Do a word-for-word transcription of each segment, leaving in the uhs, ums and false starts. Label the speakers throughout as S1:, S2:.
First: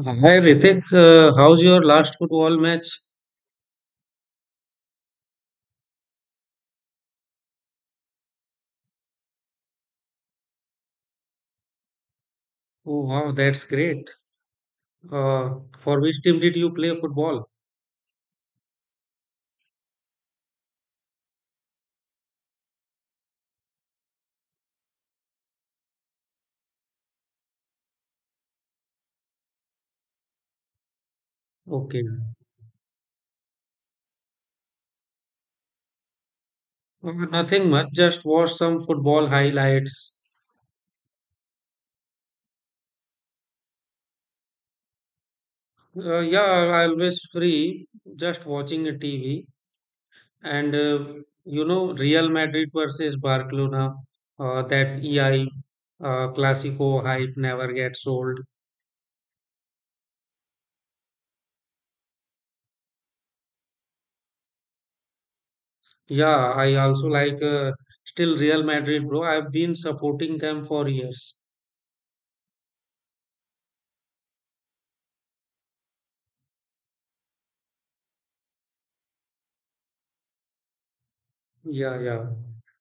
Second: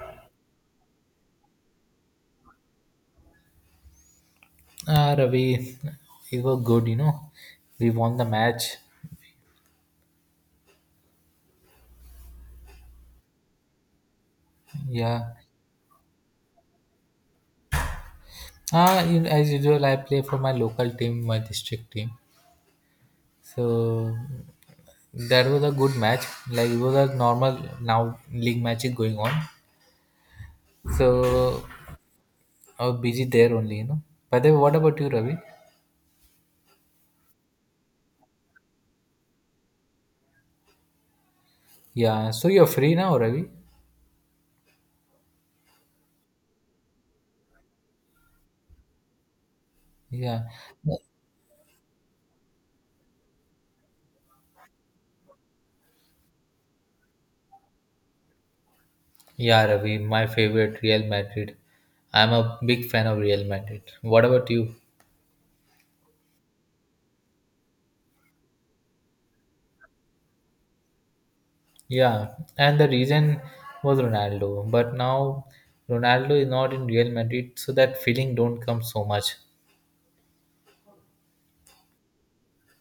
S1: Uh, Hi Ritik, uh, how's your last football match?
S2: Ah, Ravi, you were good, you know. We won the match.
S1: Oh wow, that's great.
S2: Yeah.
S1: Uh, for which team did you play football?
S2: Ah, you, as usual, I play for my local team, my district team. So that was a good match. Like it was a normal now league match is going on. So
S1: Okay.
S2: I was busy there only, you know. By the way, what about you, Ravi?
S1: Uh, nothing much, just watched some football highlights.
S2: Yeah. So you're free now, Ravi?
S1: Uh, yeah, I always free, just watching a T V.
S2: Yeah.
S1: And uh, you know, Real Madrid versus Barcelona, uh, that E I uh, Clasico hype never gets old.
S2: Yeah, Ravi, my favorite Real Madrid. I'm a big fan of Real Madrid. What about you?
S1: Yeah, I also like uh, still Real Madrid, bro. I've been supporting them for years.
S2: Yeah, and the reason was Ronaldo. But now Ronaldo is not in Real Madrid, so that feeling don't come so much.
S1: Yeah, yeah.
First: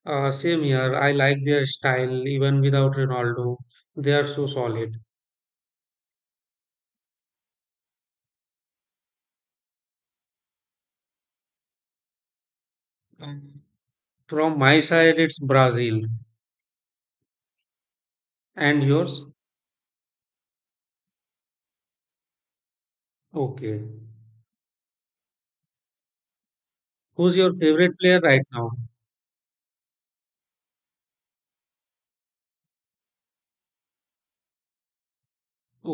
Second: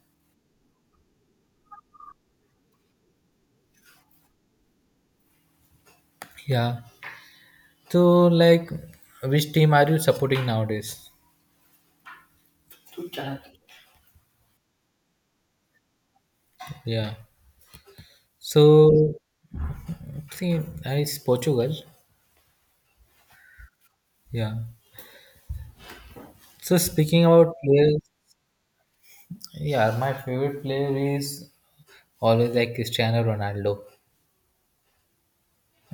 S1: Uh, Same here. I like their style even without Ronaldo. They are so solid.
S2: Yeah. So like, which team are you supporting nowadays?
S1: And from my side, it's Brazil.
S2: Yeah.
S1: And
S2: So
S1: yours?
S2: see, I is Portugal.
S1: Okay.
S2: Yeah. So speaking
S1: Who's your
S2: about
S1: favorite
S2: players,
S1: player right now?
S2: yeah, my favorite player is always like Cristiano Ronaldo.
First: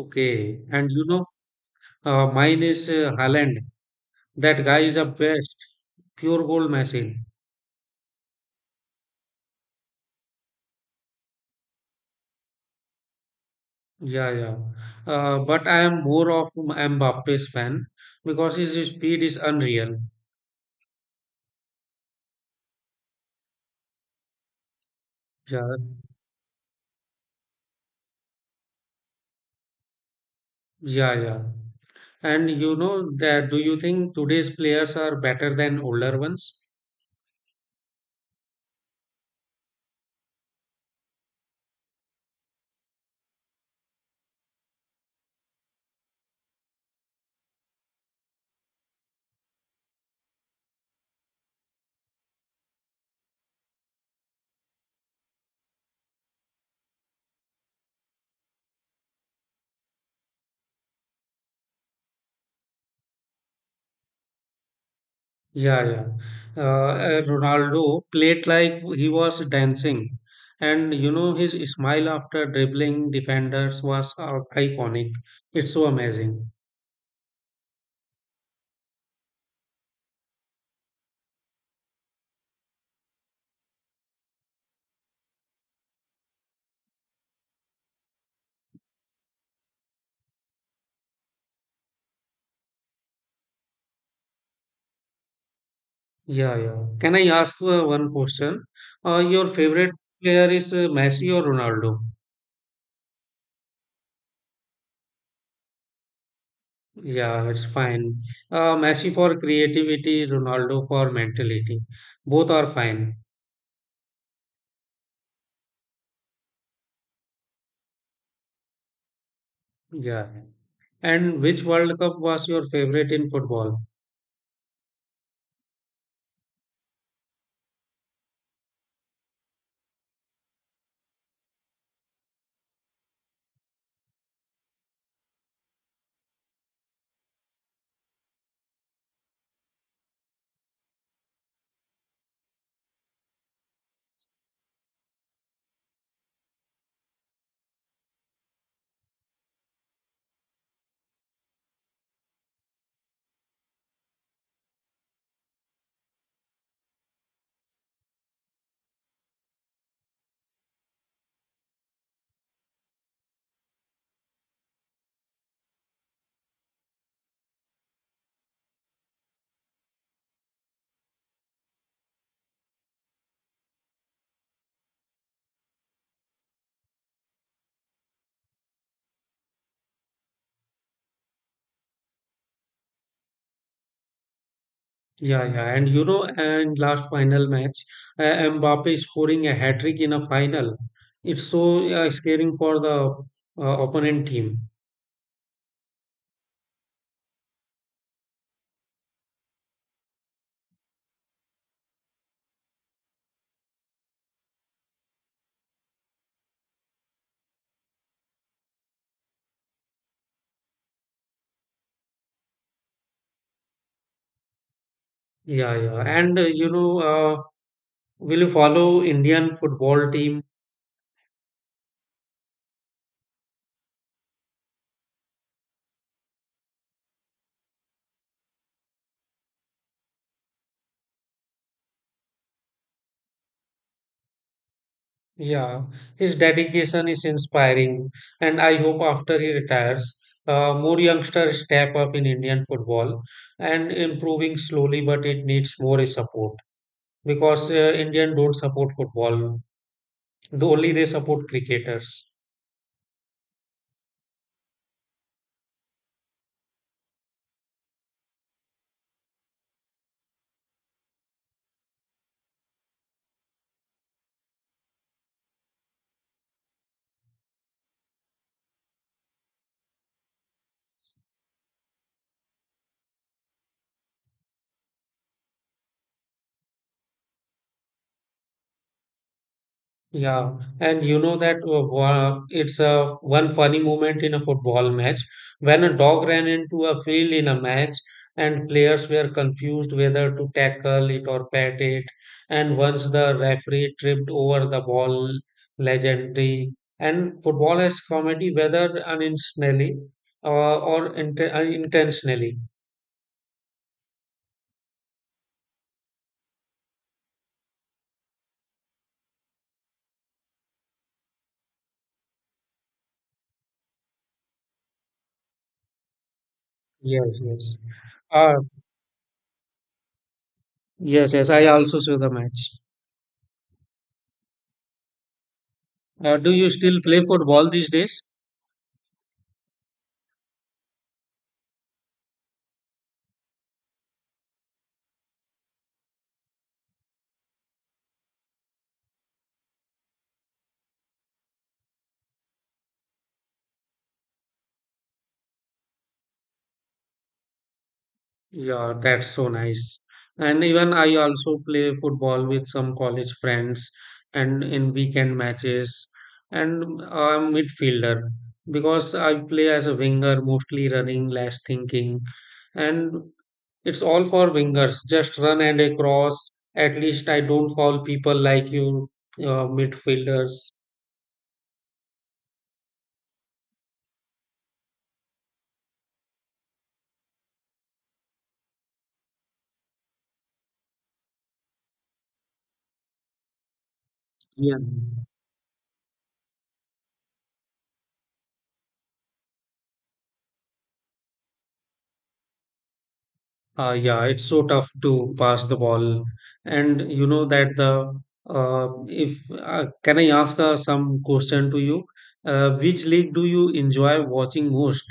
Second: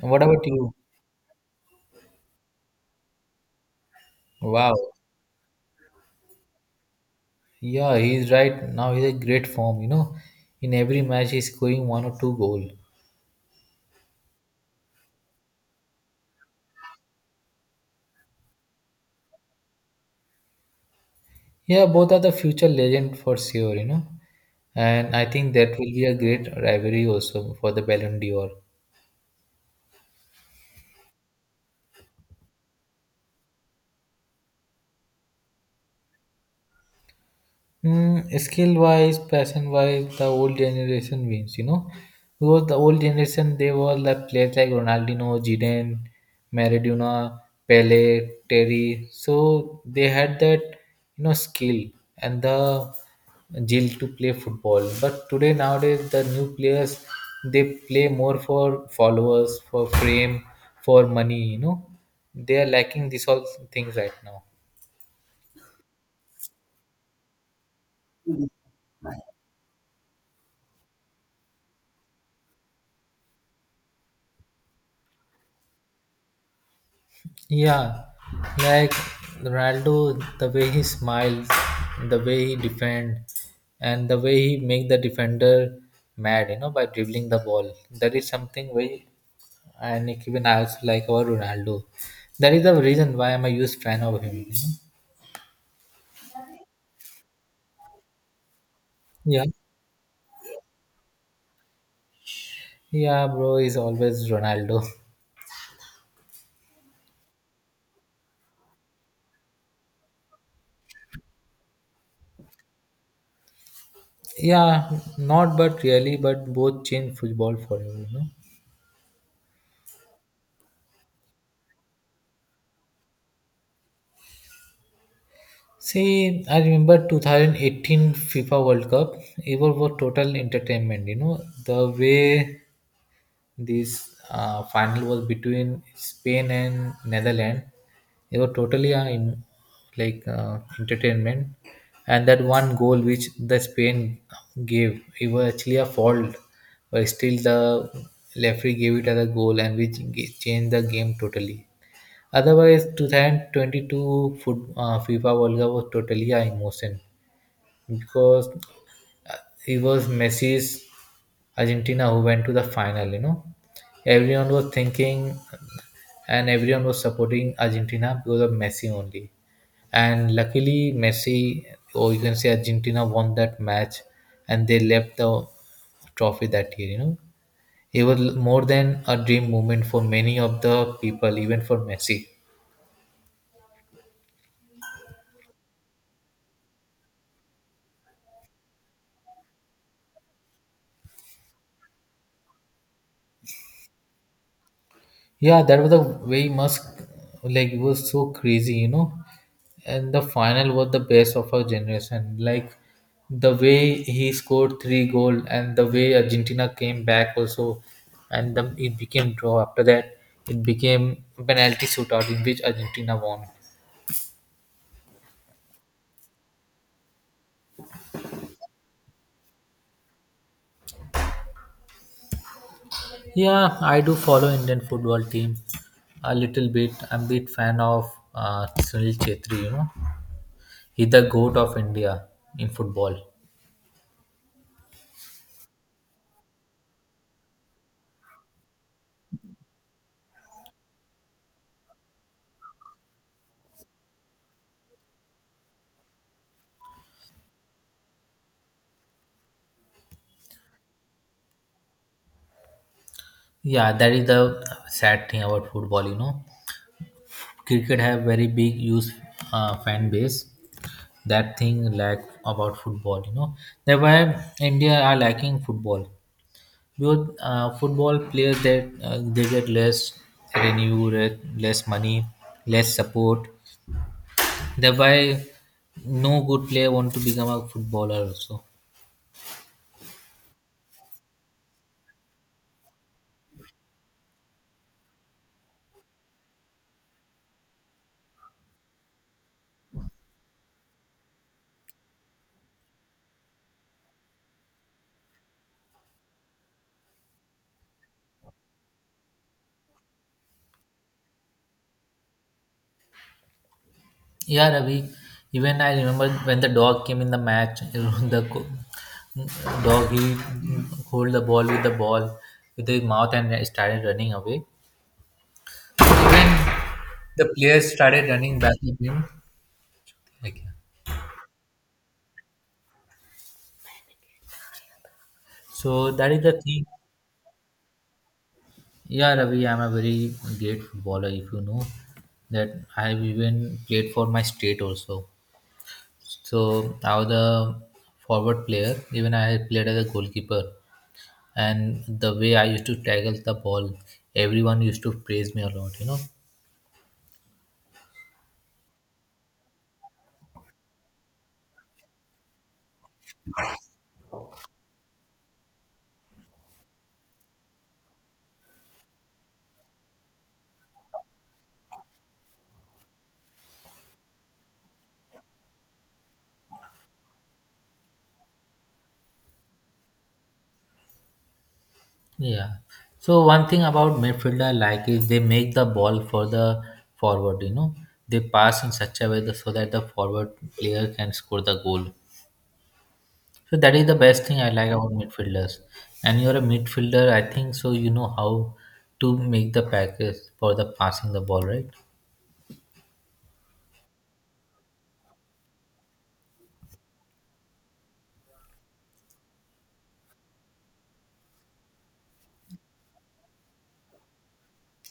S2: What about you?
S1: And you know, uh, mine is uh, Haaland. That
S2: Wow.
S1: guy is a best. Pure goal machine.
S2: Yeah, he's right now. He's a great form. You know, in every match he's scoring one or two goal.
S1: Yeah, yeah. Uh, But I am more of Mbappe's fan because his speed is unreal.
S2: Yeah, both are the future legend for sure, you know. And I think
S1: Yeah,
S2: that will be a great rivalry also for the Ballon d'Or.
S1: yeah, yeah. And you know that do you think today's players are better than older ones?
S2: Mm, skill wise, passion wise, the old generation wins, you know. Because the old generation, they were like players like Ronaldinho, Zidane, Maradona, Pele, Terry. So they had that, you know, skill and the zeal to play football. But today, nowadays, the new players, they play more for followers, for fame, for money, you know. They are lacking these all things right now.
S1: Yeah, yeah. Uh, uh, Ronaldo played like he was dancing, and you know his smile after dribbling defenders was uh, iconic. It's so amazing.
S2: Yeah, like Ronaldo, the way he smiles, the way he defend, and the way he make the defender mad, you know, by dribbling the ball. That is something very, and even I also like our Ronaldo. That is the reason why I'm a huge fan of him. you know.
S1: Yeah, yeah. Can I ask uh, one question? Uh,
S2: Yeah,
S1: your favorite player is uh, Messi or Ronaldo?
S2: yeah, bro is always Ronaldo.
S1: Yeah, it's fine. Uh, Messi for creativity, Ronaldo for mentality. Both are fine.
S2: Yeah, not but really, but both change football forever, you know.
S1: Yeah. And which World Cup was your favorite in football?
S2: See, I remember twenty eighteen FIFA World Cup. It was was total entertainment. You know the way this uh, final was between Spain and Netherlands. It was totally uh, in, like uh, entertainment, and that one goal which the Spain gave, it was actually a fault, but still the referee gave it as a goal, and which ga- changed the game totally. Otherwise, two thousand twenty-two foot, uh, FIFA World Cup was totally an emotion because uh, it was Messi's Argentina who went to the final. You know, everyone was thinking and everyone was supporting Argentina because of Messi only. And luckily, Messi, or you can say Argentina, won that match and they left the trophy that year. You know, it was more than a dream moment for many of the people, even for Messi.
S1: Yeah, yeah. And you know, and last final match, uh, Mbappe scoring a hat trick in a final. It's so uh, scaring for the uh, opponent team.
S2: Yeah, that was the way Musk like it was so crazy, you know. And the final was the best of our generation. Like the way he scored three goal and the way Argentina came back also, and then it became draw. After that, it became penalty shootout in which Argentina won.
S1: Yeah, yeah. And uh, you know, uh, will you follow Indian football team?
S2: Yeah, I do follow Indian football team a little bit. I'm a bit fan of uh, Sunil Chetri. You know, he's the goat of India in football.
S1: Yeah, his dedication is inspiring, and I hope after he retires, uh, more youngsters step up in Indian football and improving slowly, but it needs more support. Because uh, Indian don't support football. The only they support cricketers.
S2: Yeah, that is the sad thing about football. You know, cricket have very big use uh, fan base. That thing lack about football. You know, that's why India are lacking football because uh, football players that uh, they get less revenue, re- less money, less support. That's why no good player want to become a footballer also.
S1: Yeah, and you know that uh, wa- it's a one funny moment in a football match when a dog ran into a field in a match and players were confused whether to tackle it or pet it. And once the referee tripped over the ball, legendary. And football is comedy whether unintentionally uh, or int- uh, intentionally.
S2: Yeah, Ravi. Even I remember when the dog came in the match. you know, The co- dog he hold the ball with the ball with his mouth and started running away. Even
S1: Yes,
S2: the
S1: yes.
S2: players started
S1: Uh,
S2: running back at him. Like,
S1: Yes, yes, I also saw the match.
S2: so that
S1: Uh,
S2: is
S1: do
S2: the
S1: you
S2: thing.
S1: still play football these days?
S2: Yeah, Ravi, I'm a very great footballer. If you know that, I've even played for my state also. So I was a forward player. Even I had played as a goalkeeper. And the way I used to tackle the ball, everyone used to praise me a lot, you know.
S1: Yeah, that's so nice. And even I also play football with some college friends and in weekend matches. And I'm midfielder because I play as a winger, mostly running, less thinking. And it's all for wingers. Just run and a cross. At least I don't foul people like you, uh, midfielders.
S2: Yeah. So one thing about midfielder I like is they make the ball for the forward, you know. They pass in such a way that, so that the forward player can score the goal. So that is the best thing I
S1: Yeah.
S2: like about midfielders. And you're a midfielder, I think so you know how to make the package for the passing the ball, right?
S1: Uh, yeah, it's so tough to pass the ball, and you know that the uh, if uh, can I ask uh, some question to you? Uh, which league do you enjoy watching most?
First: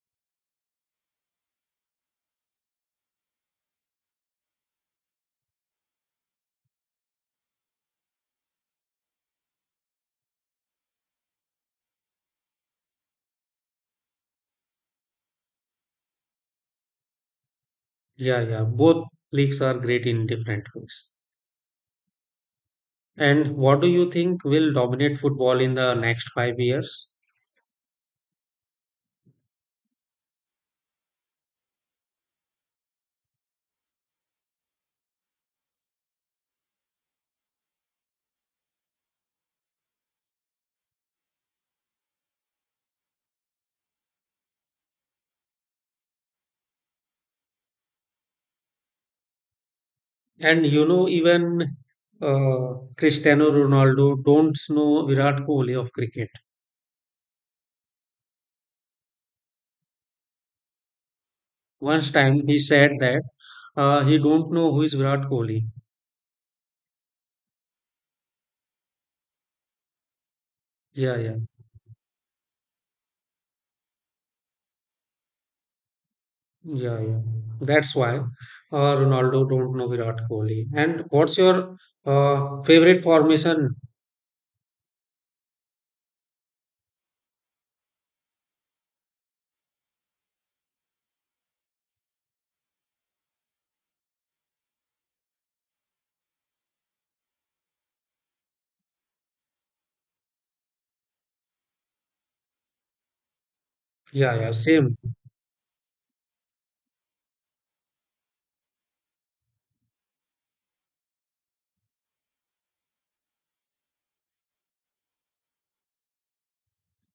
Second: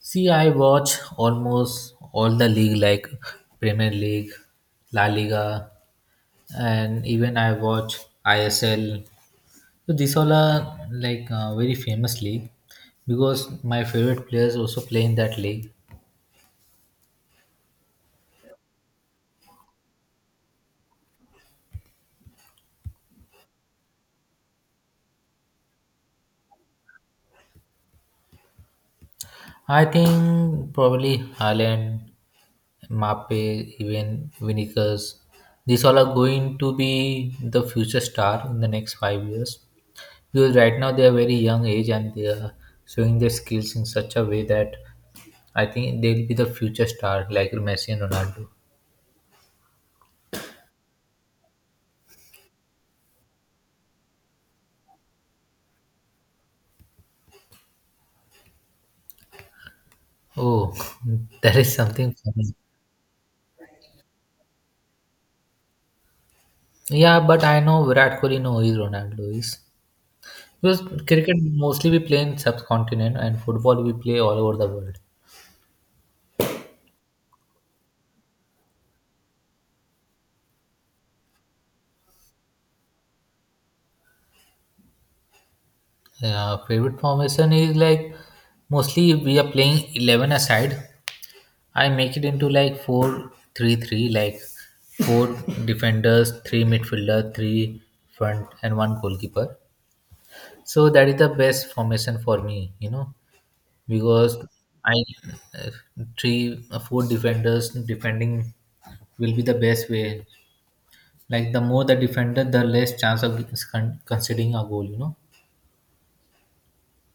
S2: See, I watch almost all the league like Premier League, La Liga, and even I watch I S L. So these all are like uh, very famous league because my favorite players also play in that league.
S1: Yeah, yeah, both leagues are great in different ways. And what do you think will dominate football in the next five years?
S2: I think probably Haaland, Mape, even Vinicius. These all are going to be the future star in the next five years. Because right now they are very young age and they are showing their skills in such a way that I think they'll be the future star like Messi and Ronaldo.
S1: And you know, even uh, Cristiano Ronaldo don't know Virat Kohli of cricket.
S2: Oh, that is
S1: Once
S2: something
S1: time
S2: funny.
S1: he said that uh, he don't know who is Virat Kohli.
S2: Yeah, but I know Virat Kohli no is Ronaldo is. Because
S1: Yeah, yeah.
S2: cricket mostly we play in subcontinent and football we play all over the world.
S1: Yeah, yeah. That's why uh, Ronaldo don't know Virat Kohli. And what's your uh, favorite formation?
S2: Yeah, favorite formation is like mostly we are playing eleven aside I make it into like four three three, like four defenders, three midfielder, three front, and one goalkeeper. So that is the best formation for me, you know,
S1: Yeah,
S2: because
S1: yeah,
S2: I
S1: same,
S2: uh, three four defenders defending will be the best way. Like the more the defender, the less chance of con- conceding a goal, you know.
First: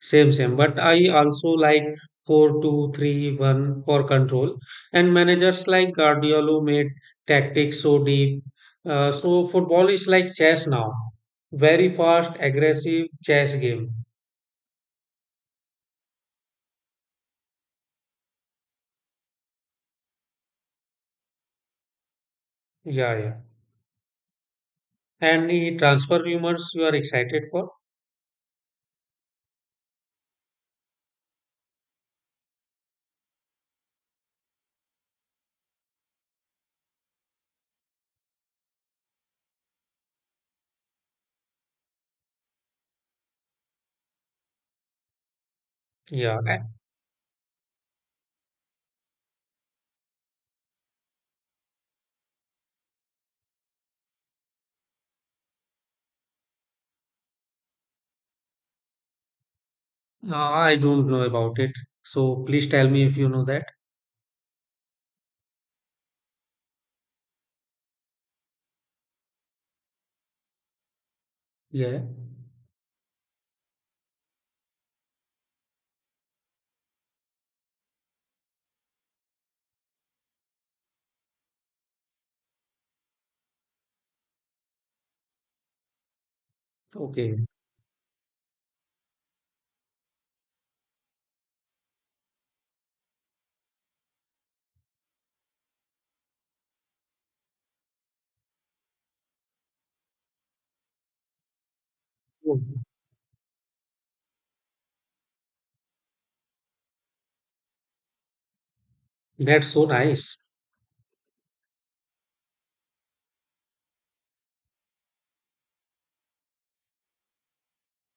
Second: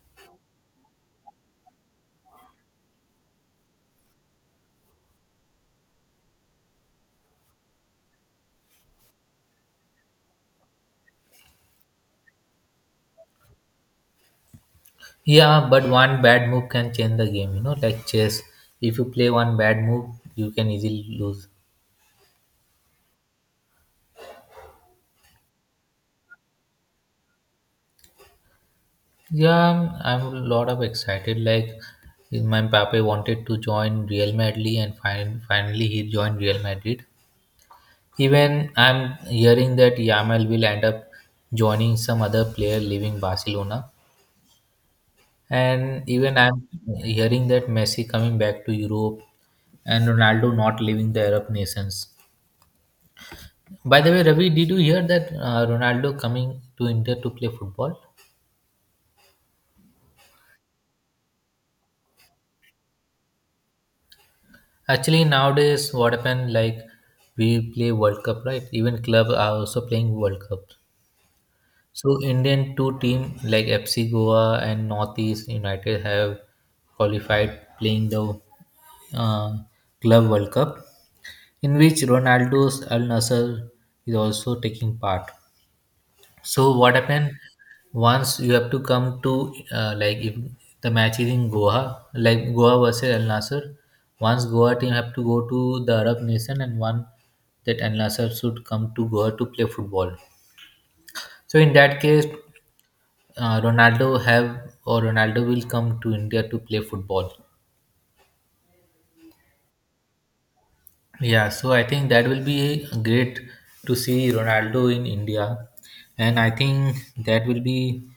S1: same, same. But I also like four, two, three, one for control. And managers like Guardiola made tactics so deep. Uh, so football is like chess now. Very fast, aggressive chess game.
S2: Yeah, but one bad move can change the game, you know, like chess. If you play one bad move, you can easily lose.
S1: Yeah, yeah. Any transfer rumors you are excited for?
S2: Yeah, I'm I'm a lot of excited. Like my Mbappe wanted to join Real Madrid, and fin- finally he joined Real Madrid. Even I'm hearing that Yamal will end up joining some other player leaving Barcelona, and even
S1: Yeah.
S2: I'm hearing that Messi coming back to Europe and Ronaldo not leaving the Arab nations. By the way, Ravi, did you hear that uh, Ronaldo coming to India to play football?
S1: Uh, I don't know about it. So please tell me if you know that.
S2: Actually, nowadays, what happened like we play World Cup, right? Even club are also playing World Cup.
S1: Yeah.
S2: So Indian two team like F C Goa and Northeast United have qualified playing the uh, Club World Cup, in which Ronaldo's Al Nassr is also taking part. So what happened
S1: Okay.
S2: once you have to come to uh, like if the match is in Goa, like Goa versus Al Nasser. Once Goa team have to go to the Arab nation and one that Al Nasser should come to Goa to play football. So in that case,
S1: Oh,
S2: uh, Ronaldo have or Ronaldo will come to India to play football.
S1: that's so nice.
S2: Yeah, so I think that will be great to see Ronaldo in India, and I think that will be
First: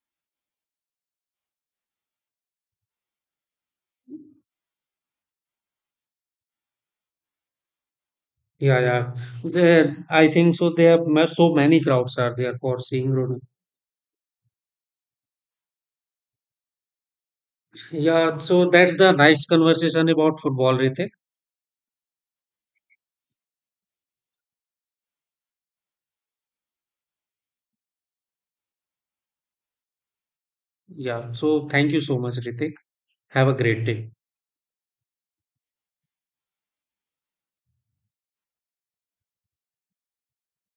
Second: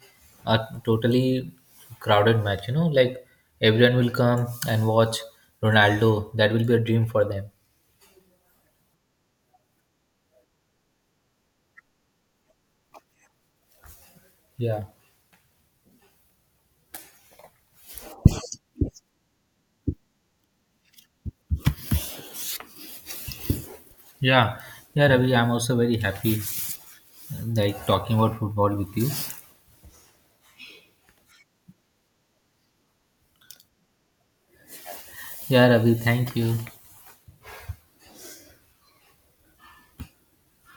S2: a totally crowded match. You know, like everyone will come and watch Ronaldo. That will be a dream for them.
S1: Yeah, yeah. There, I think so. There are ma- so many crowds are there for seeing Ronaldo.
S2: Yeah,
S1: Yeah. So that's the nice conversation about football, Ritik.
S2: yeah, yeah, Ravi. I'm also very happy like talking about football with you.
S1: Yeah. So thank you so much, Ritik. Have a great day.
S2: Yeah, Ravi. Thank you.